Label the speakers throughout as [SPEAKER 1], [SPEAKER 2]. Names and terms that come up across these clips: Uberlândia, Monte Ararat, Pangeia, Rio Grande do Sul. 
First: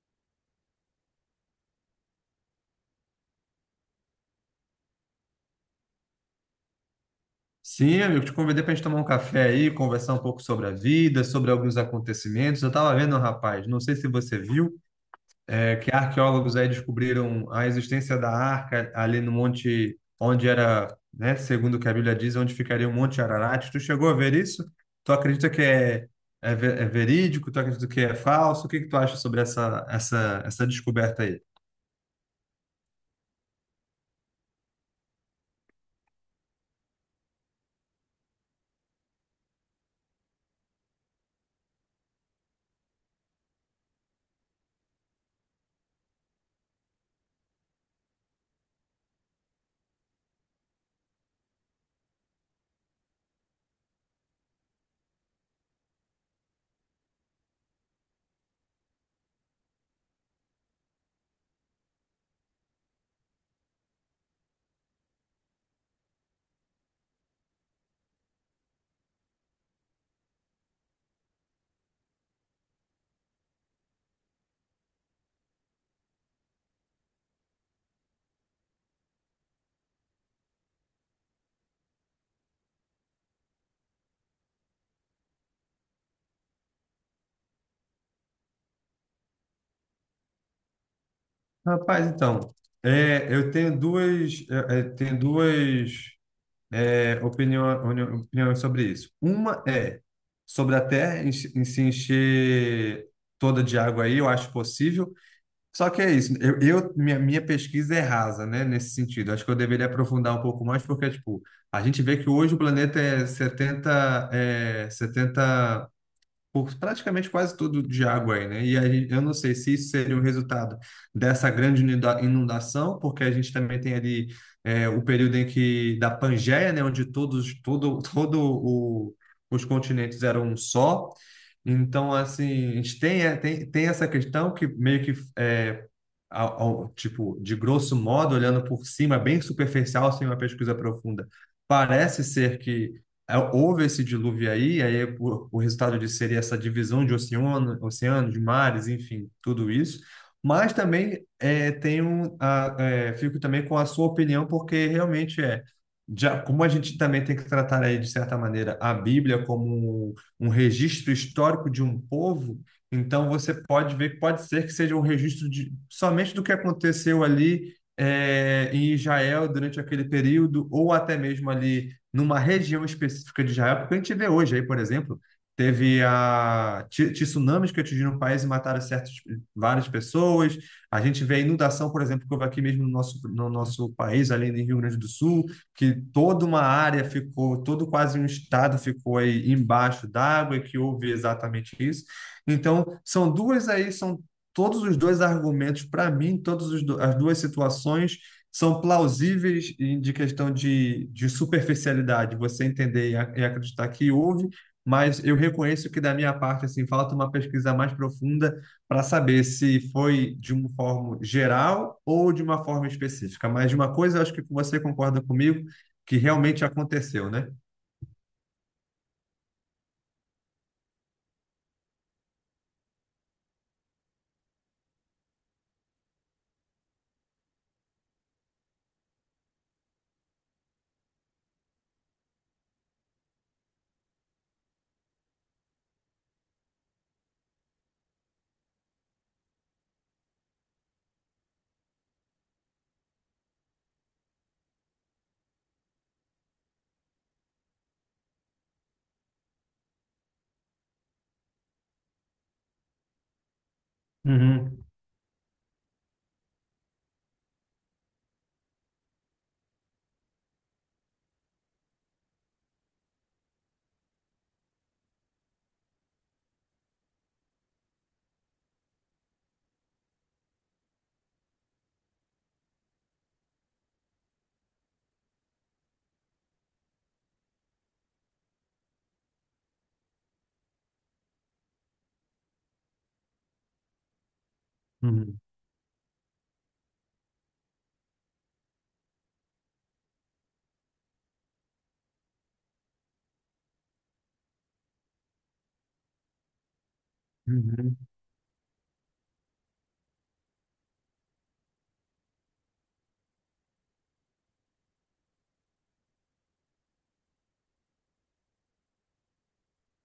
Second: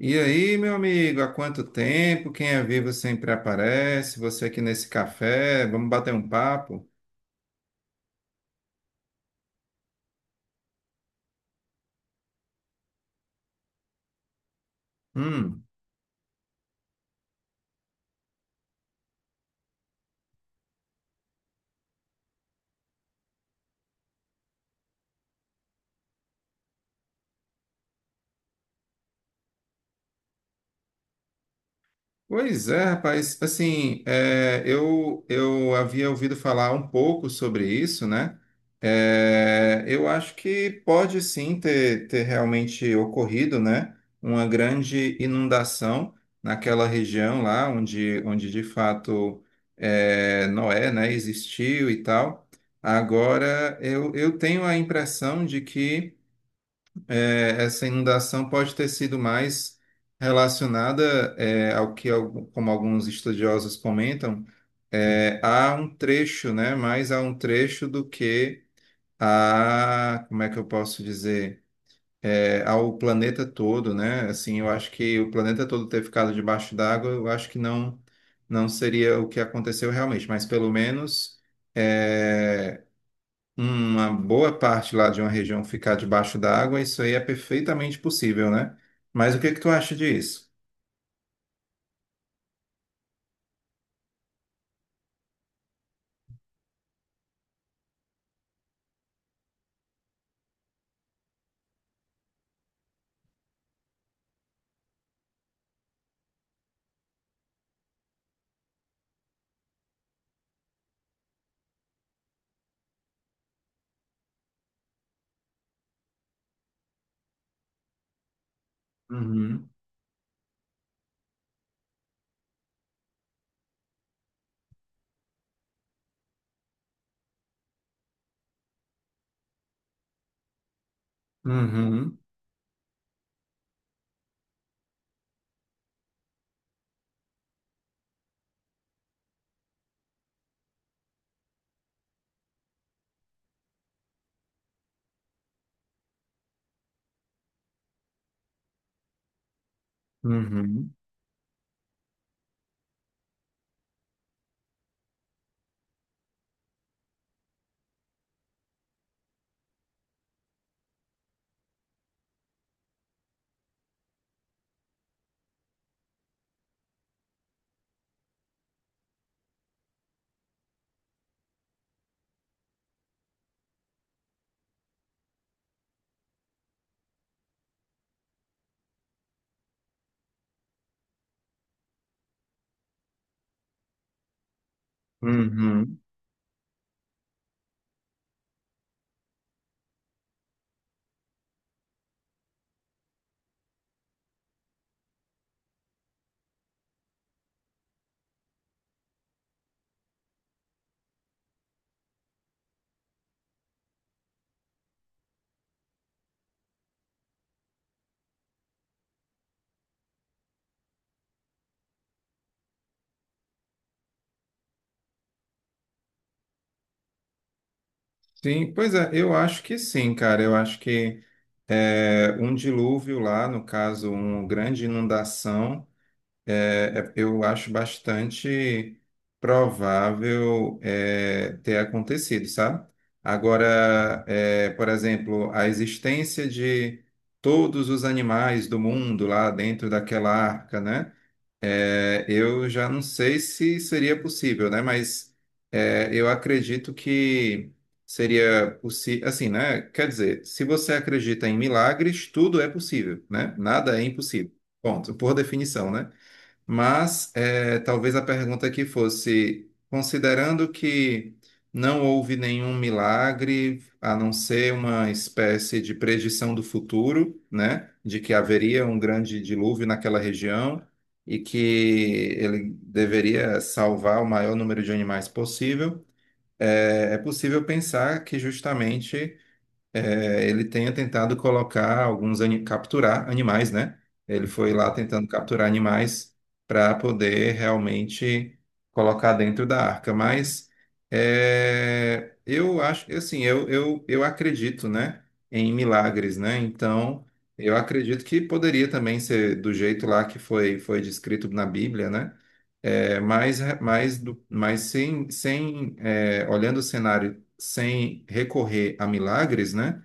[SPEAKER 1] E aí, meu amigo, há quanto tempo? Quem é vivo sempre aparece. Você aqui nesse café, vamos bater um papo?
[SPEAKER 2] Sim, eu te convidei para a gente tomar um café aí, conversar um pouco sobre a vida, sobre alguns acontecimentos. Eu estava vendo, rapaz, não sei se você viu,
[SPEAKER 1] Hum.
[SPEAKER 2] que arqueólogos aí descobriram a existência da arca ali no monte onde era, né, segundo o que a Bíblia diz, onde ficaria o Monte Ararat. Tu chegou a ver isso? Tu acredita que é verídico? Tu acredita que é falso? O que que tu acha sobre essa descoberta aí?
[SPEAKER 1] Pois é, rapaz. Assim, eu havia ouvido falar um pouco sobre isso, né? É, eu acho que pode sim ter realmente ocorrido, né? Uma grande inundação naquela região lá, onde de fato é, Noé, né, existiu e tal. Agora, eu tenho a impressão de que. É, essa inundação pode ter sido mais relacionada, como alguns estudiosos comentam, é, a um trecho, né? Mais a um trecho do que a, como é que eu posso dizer, É, ao planeta todo, né? Assim, eu acho que o planeta todo ter ficado debaixo d'água, eu acho que não, não seria o que aconteceu realmente, mas pelo menos é, uma boa parte lá de uma região ficar debaixo d'água, isso aí é perfeitamente possível, né? Mas o que que tu acha disso?
[SPEAKER 2] Rapaz, então, eu tenho duas, tenho duas opiniões sobre isso. Uma é sobre a Terra se se encher toda de água aí, eu acho possível. Só que é isso, minha pesquisa é rasa, né, nesse sentido. Acho que eu deveria aprofundar um pouco mais, porque, tipo, a gente vê que hoje o planeta é 70 setenta por praticamente quase tudo de água aí, né? E a gente, eu não sei
[SPEAKER 1] Uhum,
[SPEAKER 2] se isso seria o resultado dessa grande inundação, porque a gente também tem ali o período em que da Pangeia, né, onde todo os continentes eram um só. Então,
[SPEAKER 1] uhum,
[SPEAKER 2] assim, a gente tem, tem essa questão que meio que é, tipo, de grosso modo, olhando por cima, bem superficial, sem uma pesquisa profunda, parece ser que houve esse dilúvio aí, o resultado disso seria essa divisão de oceano, de mares, enfim, tudo isso. Mas
[SPEAKER 1] uhum,
[SPEAKER 2] também fico também com a sua opinião, porque realmente já, como a gente também tem que tratar aí, de certa maneira, a Bíblia como um, um registro histórico de um povo, então você pode ver que pode ser que seja um registro de, somente do que aconteceu ali em Israel durante aquele período, ou até mesmo ali numa região específica de Israel, porque a gente vê hoje aí, por exemplo, teve tsunamis que atingiram o país e mataram certas várias pessoas. A gente vê a inundação, por exemplo, que houve aqui mesmo no nosso país, ali no Rio Grande do Sul, que
[SPEAKER 1] uhum.
[SPEAKER 2] toda uma área ficou, todo quase um estado ficou aí embaixo d'água e que houve exatamente isso. Então, são duas aí, são todos os dois argumentos para mim, todas as duas situações são plausíveis de questão de superficialidade, você entender e e acreditar que houve, mas eu reconheço que da minha parte, assim, falta uma pesquisa mais profunda para saber se foi de uma forma geral ou de uma forma específica. Mas de uma coisa, eu acho que você concorda comigo, que realmente aconteceu, né?
[SPEAKER 1] Sim, pois é, eu acho que sim, cara. Eu acho que é, um dilúvio lá, no caso, uma grande inundação. É, é, eu acho bastante provável é, ter acontecido, sabe? Agora, é, por exemplo, a existência de todos os animais do mundo lá dentro daquela arca, né? É, eu já não sei se seria possível, né? Mas é, eu acredito que seria possível, assim, né? Quer dizer, se você acredita em milagres, tudo é possível, né? Nada é impossível.
[SPEAKER 2] Uhum,
[SPEAKER 1] Ponto, por definição, né? Mas talvez a pergunta aqui fosse, considerando que não houve nenhum milagre, a não ser uma espécie de predição do futuro, né, de que haveria um grande dilúvio naquela região e que ele deveria salvar o maior número de animais possível. Eh, é possível pensar que justamente é, ele tenha tentado colocar capturar animais, né? Ele foi lá tentando
[SPEAKER 2] uhum,
[SPEAKER 1] capturar animais para poder realmente colocar dentro da arca. Mas é, eu acho, assim, eu acredito, né, em milagres, né? Então, eu
[SPEAKER 2] uhum,
[SPEAKER 1] acredito que poderia também ser do jeito lá que foi descrito na Bíblia, né? É, mas sem, sem é, olhando o cenário sem recorrer a milagres, né?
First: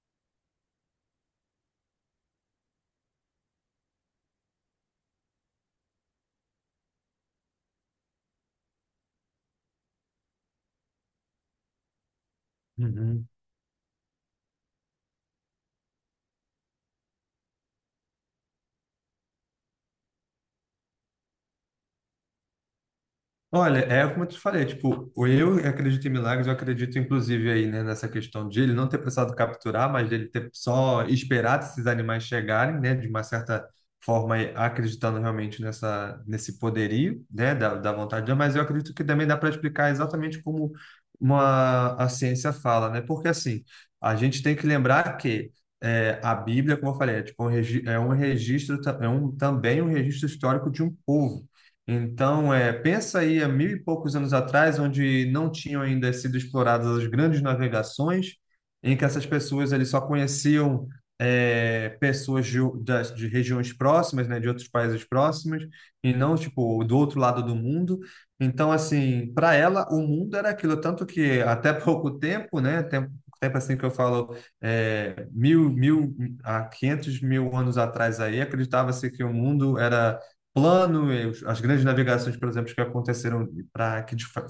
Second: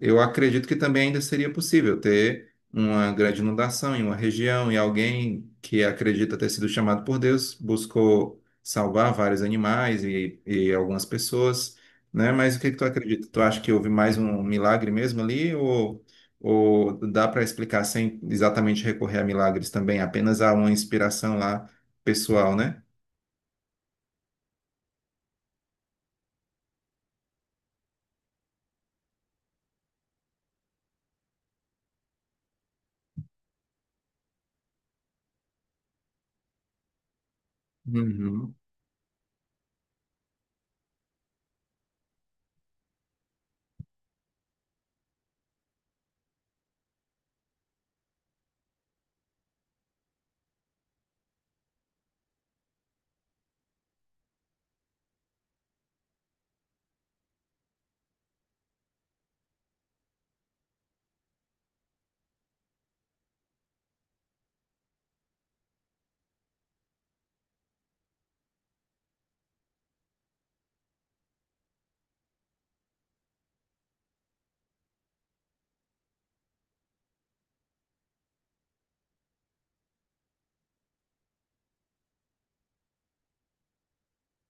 [SPEAKER 1] Eu acredito que também ainda seria possível ter uma grande inundação em uma região e alguém que acredita ter sido chamado por Deus buscou salvar vários animais e algumas pessoas, né? Mas o que que tu
[SPEAKER 2] uhum.
[SPEAKER 1] acredita? Tu acha que houve mais um milagre mesmo ali ou dá para explicar sem exatamente recorrer a milagres também, apenas a uma inspiração lá pessoal, né?
[SPEAKER 2] Olha, é como eu te falei, tipo, o eu acredito em milagres, eu acredito inclusive aí, né, nessa questão de ele não ter precisado capturar, mas dele ter só esperado esses animais chegarem, né, de uma certa forma acreditando realmente nesse poderio, né, da vontade de Deus,
[SPEAKER 1] Uhum.
[SPEAKER 2] mas eu acredito que também dá para explicar exatamente como uma, a ciência fala, né, porque assim, a gente tem que lembrar que a Bíblia, como eu falei, é, tipo um, é um registro, é um, também um registro histórico de um povo, então, pensa aí há mil e poucos anos atrás, onde não tinham ainda sido exploradas as grandes navegações, em que essas pessoas ali só conheciam pessoas de, de regiões próximas, né, de outros países próximos, e não tipo do outro lado do mundo. Então, assim, para ela, o mundo era aquilo, tanto que até pouco tempo, né, tempo assim que eu falo, é, mil, mil, a 500 mil anos atrás aí, acreditava-se que o mundo era plano, e as grandes navegações, por exemplo, que aconteceram para que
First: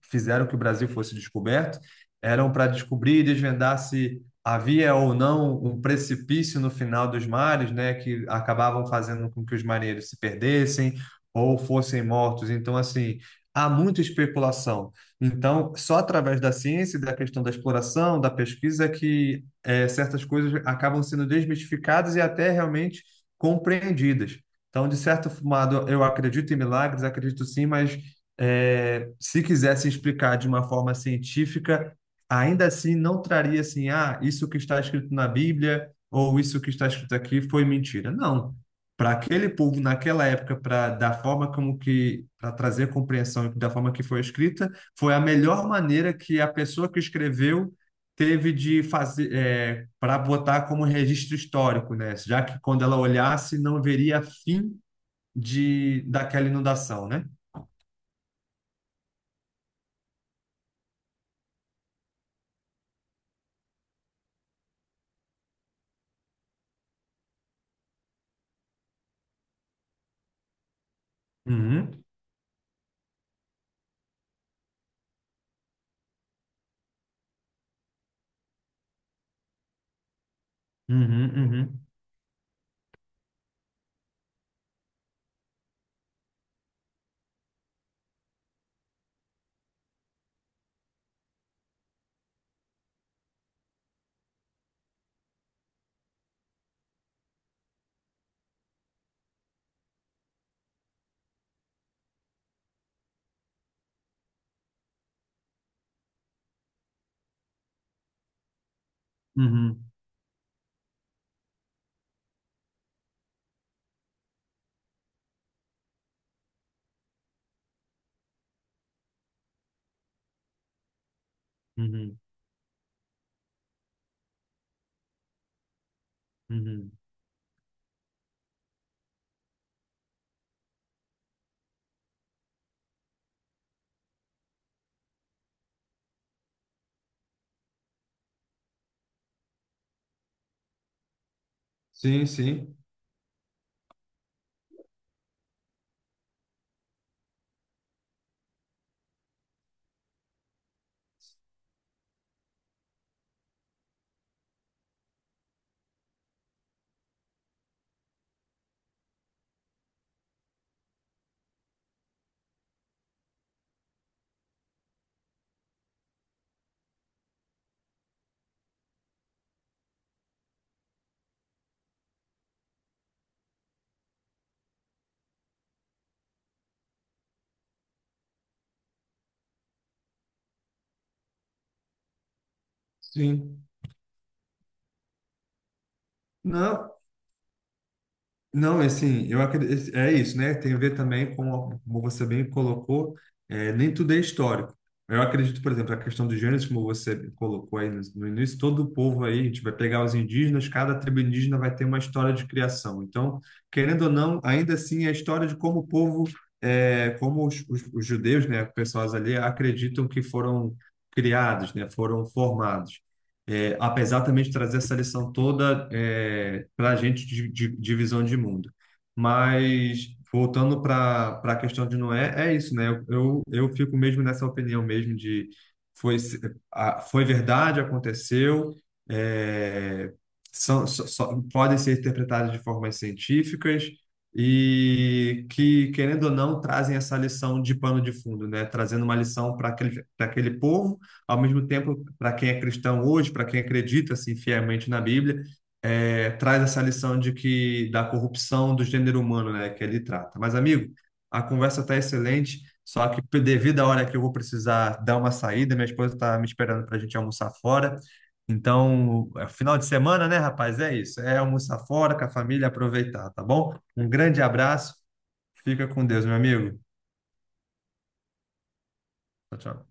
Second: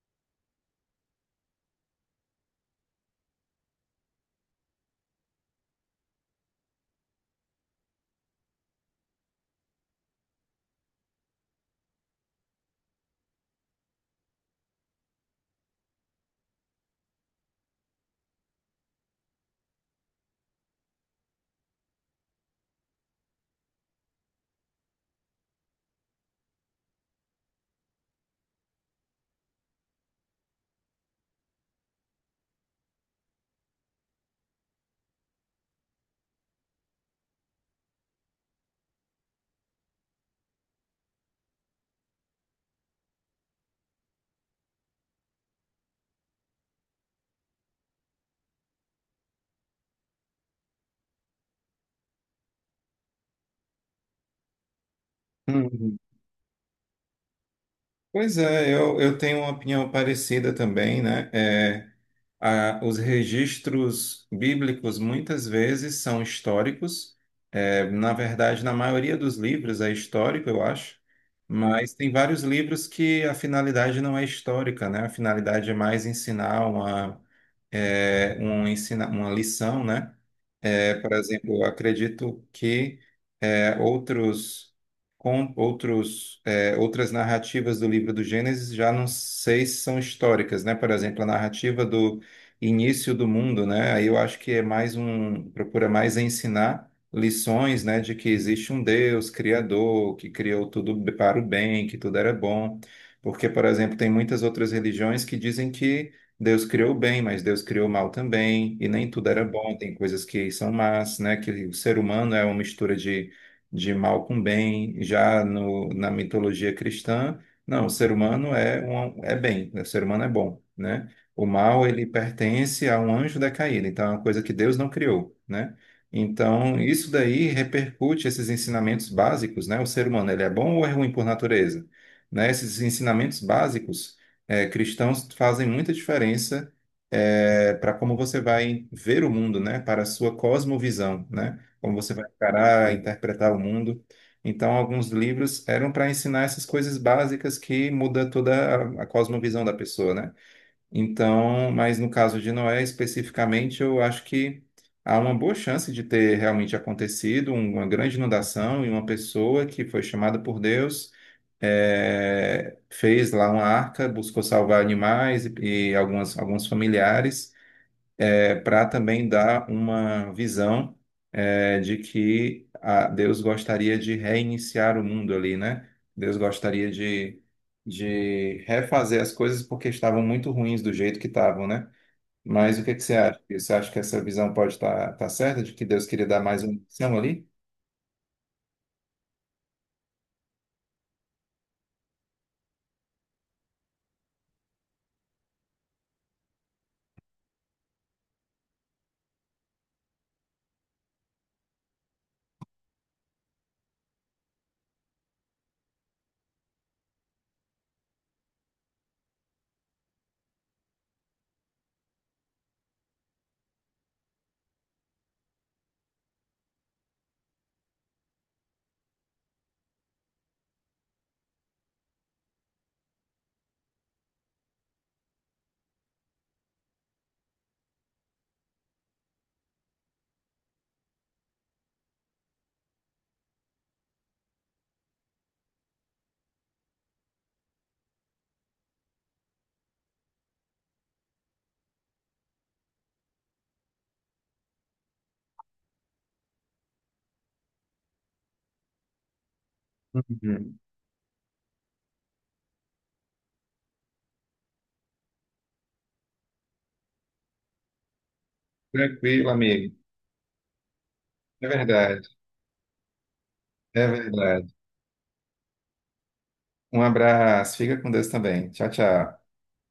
[SPEAKER 2] fizeram que o Brasil fosse descoberto eram para descobrir e desvendar se havia ou não um precipício no final dos mares, né, que acabavam fazendo com que os marinheiros se perdessem ou fossem mortos. Então, assim, há muita especulação. Então, só através da ciência e da questão da exploração, da pesquisa, que certas coisas acabam sendo desmistificadas e até realmente compreendidas. Então, de certo modo, eu acredito em milagres, acredito sim, mas se quisesse explicar de uma forma científica, ainda assim não traria assim, ah, isso que está escrito na Bíblia ou isso que está escrito aqui foi mentira. Não. Para aquele povo naquela época, para da forma como que para trazer compreensão da forma que foi escrita, foi a melhor maneira que a pessoa que escreveu teve de fazer para botar como registro histórico, né? Já que quando ela olhasse não veria fim de daquela inundação, né?
[SPEAKER 1] Pois é, eu tenho uma opinião parecida também, né? É, a- os registros bíblicos muitas vezes são históricos. É, na verdade, na maioria dos livros é histórico, eu acho. Mas
[SPEAKER 2] Uhum.
[SPEAKER 1] tem vários livros que a finalidade não é histórica, né? A finalidade é mais ensinar uma, uma lição, né? É, por
[SPEAKER 2] Uhum,
[SPEAKER 1] exemplo, eu
[SPEAKER 2] uhum,
[SPEAKER 1] acredito que é, outros, com, outros, é, outras narrativas do livro do Gênesis já não sei se são históricas, né? Por exemplo, a narrativa do início do mundo, né? Aí eu acho que é mais um, procura mais ensinar lições, né, de que existe um Deus criador, que criou tudo para o bem, que tudo era bom. Porque, por exemplo, tem muitas outras religiões que dizem que Deus criou o bem, mas Deus criou o mal também, e nem tudo era bom,
[SPEAKER 2] uhum,
[SPEAKER 1] tem coisas que são más, né? Que o ser humano é uma mistura de mal com bem. Já na mitologia cristã, não, o ser humano é, um, é bem, né, o ser humano é bom, né? O mal, ele
[SPEAKER 2] uhum,
[SPEAKER 1] pertence a um anjo decaído, então é uma coisa que Deus não criou, né? Então,
[SPEAKER 2] uhum.
[SPEAKER 1] isso daí repercute esses ensinamentos básicos, né? O ser humano, ele é bom ou é ruim por natureza? Né? Esses ensinamentos básicos é, cristãos fazem muita diferença para como você vai ver o mundo, né? Para a sua cosmovisão, né? Como você vai
[SPEAKER 2] Sim, sim,
[SPEAKER 1] encarar, interpretar o mundo. Então, alguns livros eram para ensinar essas coisas básicas que muda toda a cosmovisão da pessoa, né? Então, mas no caso de Noé especificamente, eu acho que há uma boa chance de ter realmente acontecido uma grande inundação e uma pessoa que foi chamada por Deus é, fez lá uma arca, buscou salvar animais e alguns familiares, para também dar uma visão é, de que a- Deus gostaria de reiniciar o mundo ali, né? Deus gostaria de refazer as coisas porque estavam muito ruins do jeito que estavam, né? Mas o que que você acha?
[SPEAKER 2] sim.
[SPEAKER 1] Você acha que essa visão pode estar certa, de que Deus queria dar mais uma
[SPEAKER 2] Não,
[SPEAKER 1] missão ali?
[SPEAKER 2] Não, e assim, eu acredito, é isso, né? Tem a ver também com, como você bem colocou, nem tudo é histórico. Eu acredito, por exemplo, a questão dos gêneros, como você colocou aí no início, todo o povo aí, a gente vai pegar os indígenas, cada tribo indígena vai ter uma história de criação. Então, querendo ou não, ainda assim, é a história de como o povo, é, como os judeus, né, pessoas ali, acreditam que foram criados, né, foram formados apesar também de trazer essa lição toda para a gente de visão de mundo. Mas voltando para a questão de Noé, é isso, né? Eu fico mesmo nessa opinião mesmo de foi, se- a- foi verdade, aconteceu, é, podem ser interpretadas de formas científicas e que, querendo ou não, trazem essa lição de pano de fundo, né? Trazendo uma lição para para aquele povo ao mesmo tempo, para quem é cristão hoje, para quem acredita assim fielmente na Bíblia, traz essa lição de que da corrupção do gênero humano, né, que ele trata. Mas
[SPEAKER 1] Uhum.
[SPEAKER 2] amigo, a conversa está excelente, só que devido à hora que eu vou precisar dar uma saída, minha esposa está me esperando para a gente almoçar fora. Então, é
[SPEAKER 1] Tranquilo,
[SPEAKER 2] final de
[SPEAKER 1] amigo.
[SPEAKER 2] semana, né, rapaz? É isso. É
[SPEAKER 1] É
[SPEAKER 2] almoçar fora com
[SPEAKER 1] verdade,
[SPEAKER 2] a família, aproveitar, tá bom?
[SPEAKER 1] é
[SPEAKER 2] Um grande
[SPEAKER 1] verdade.
[SPEAKER 2] abraço. Fica com Deus, meu amigo.
[SPEAKER 1] Um abraço, fica com Deus também. Tchau, tchau.
[SPEAKER 2] Tchau, tchau.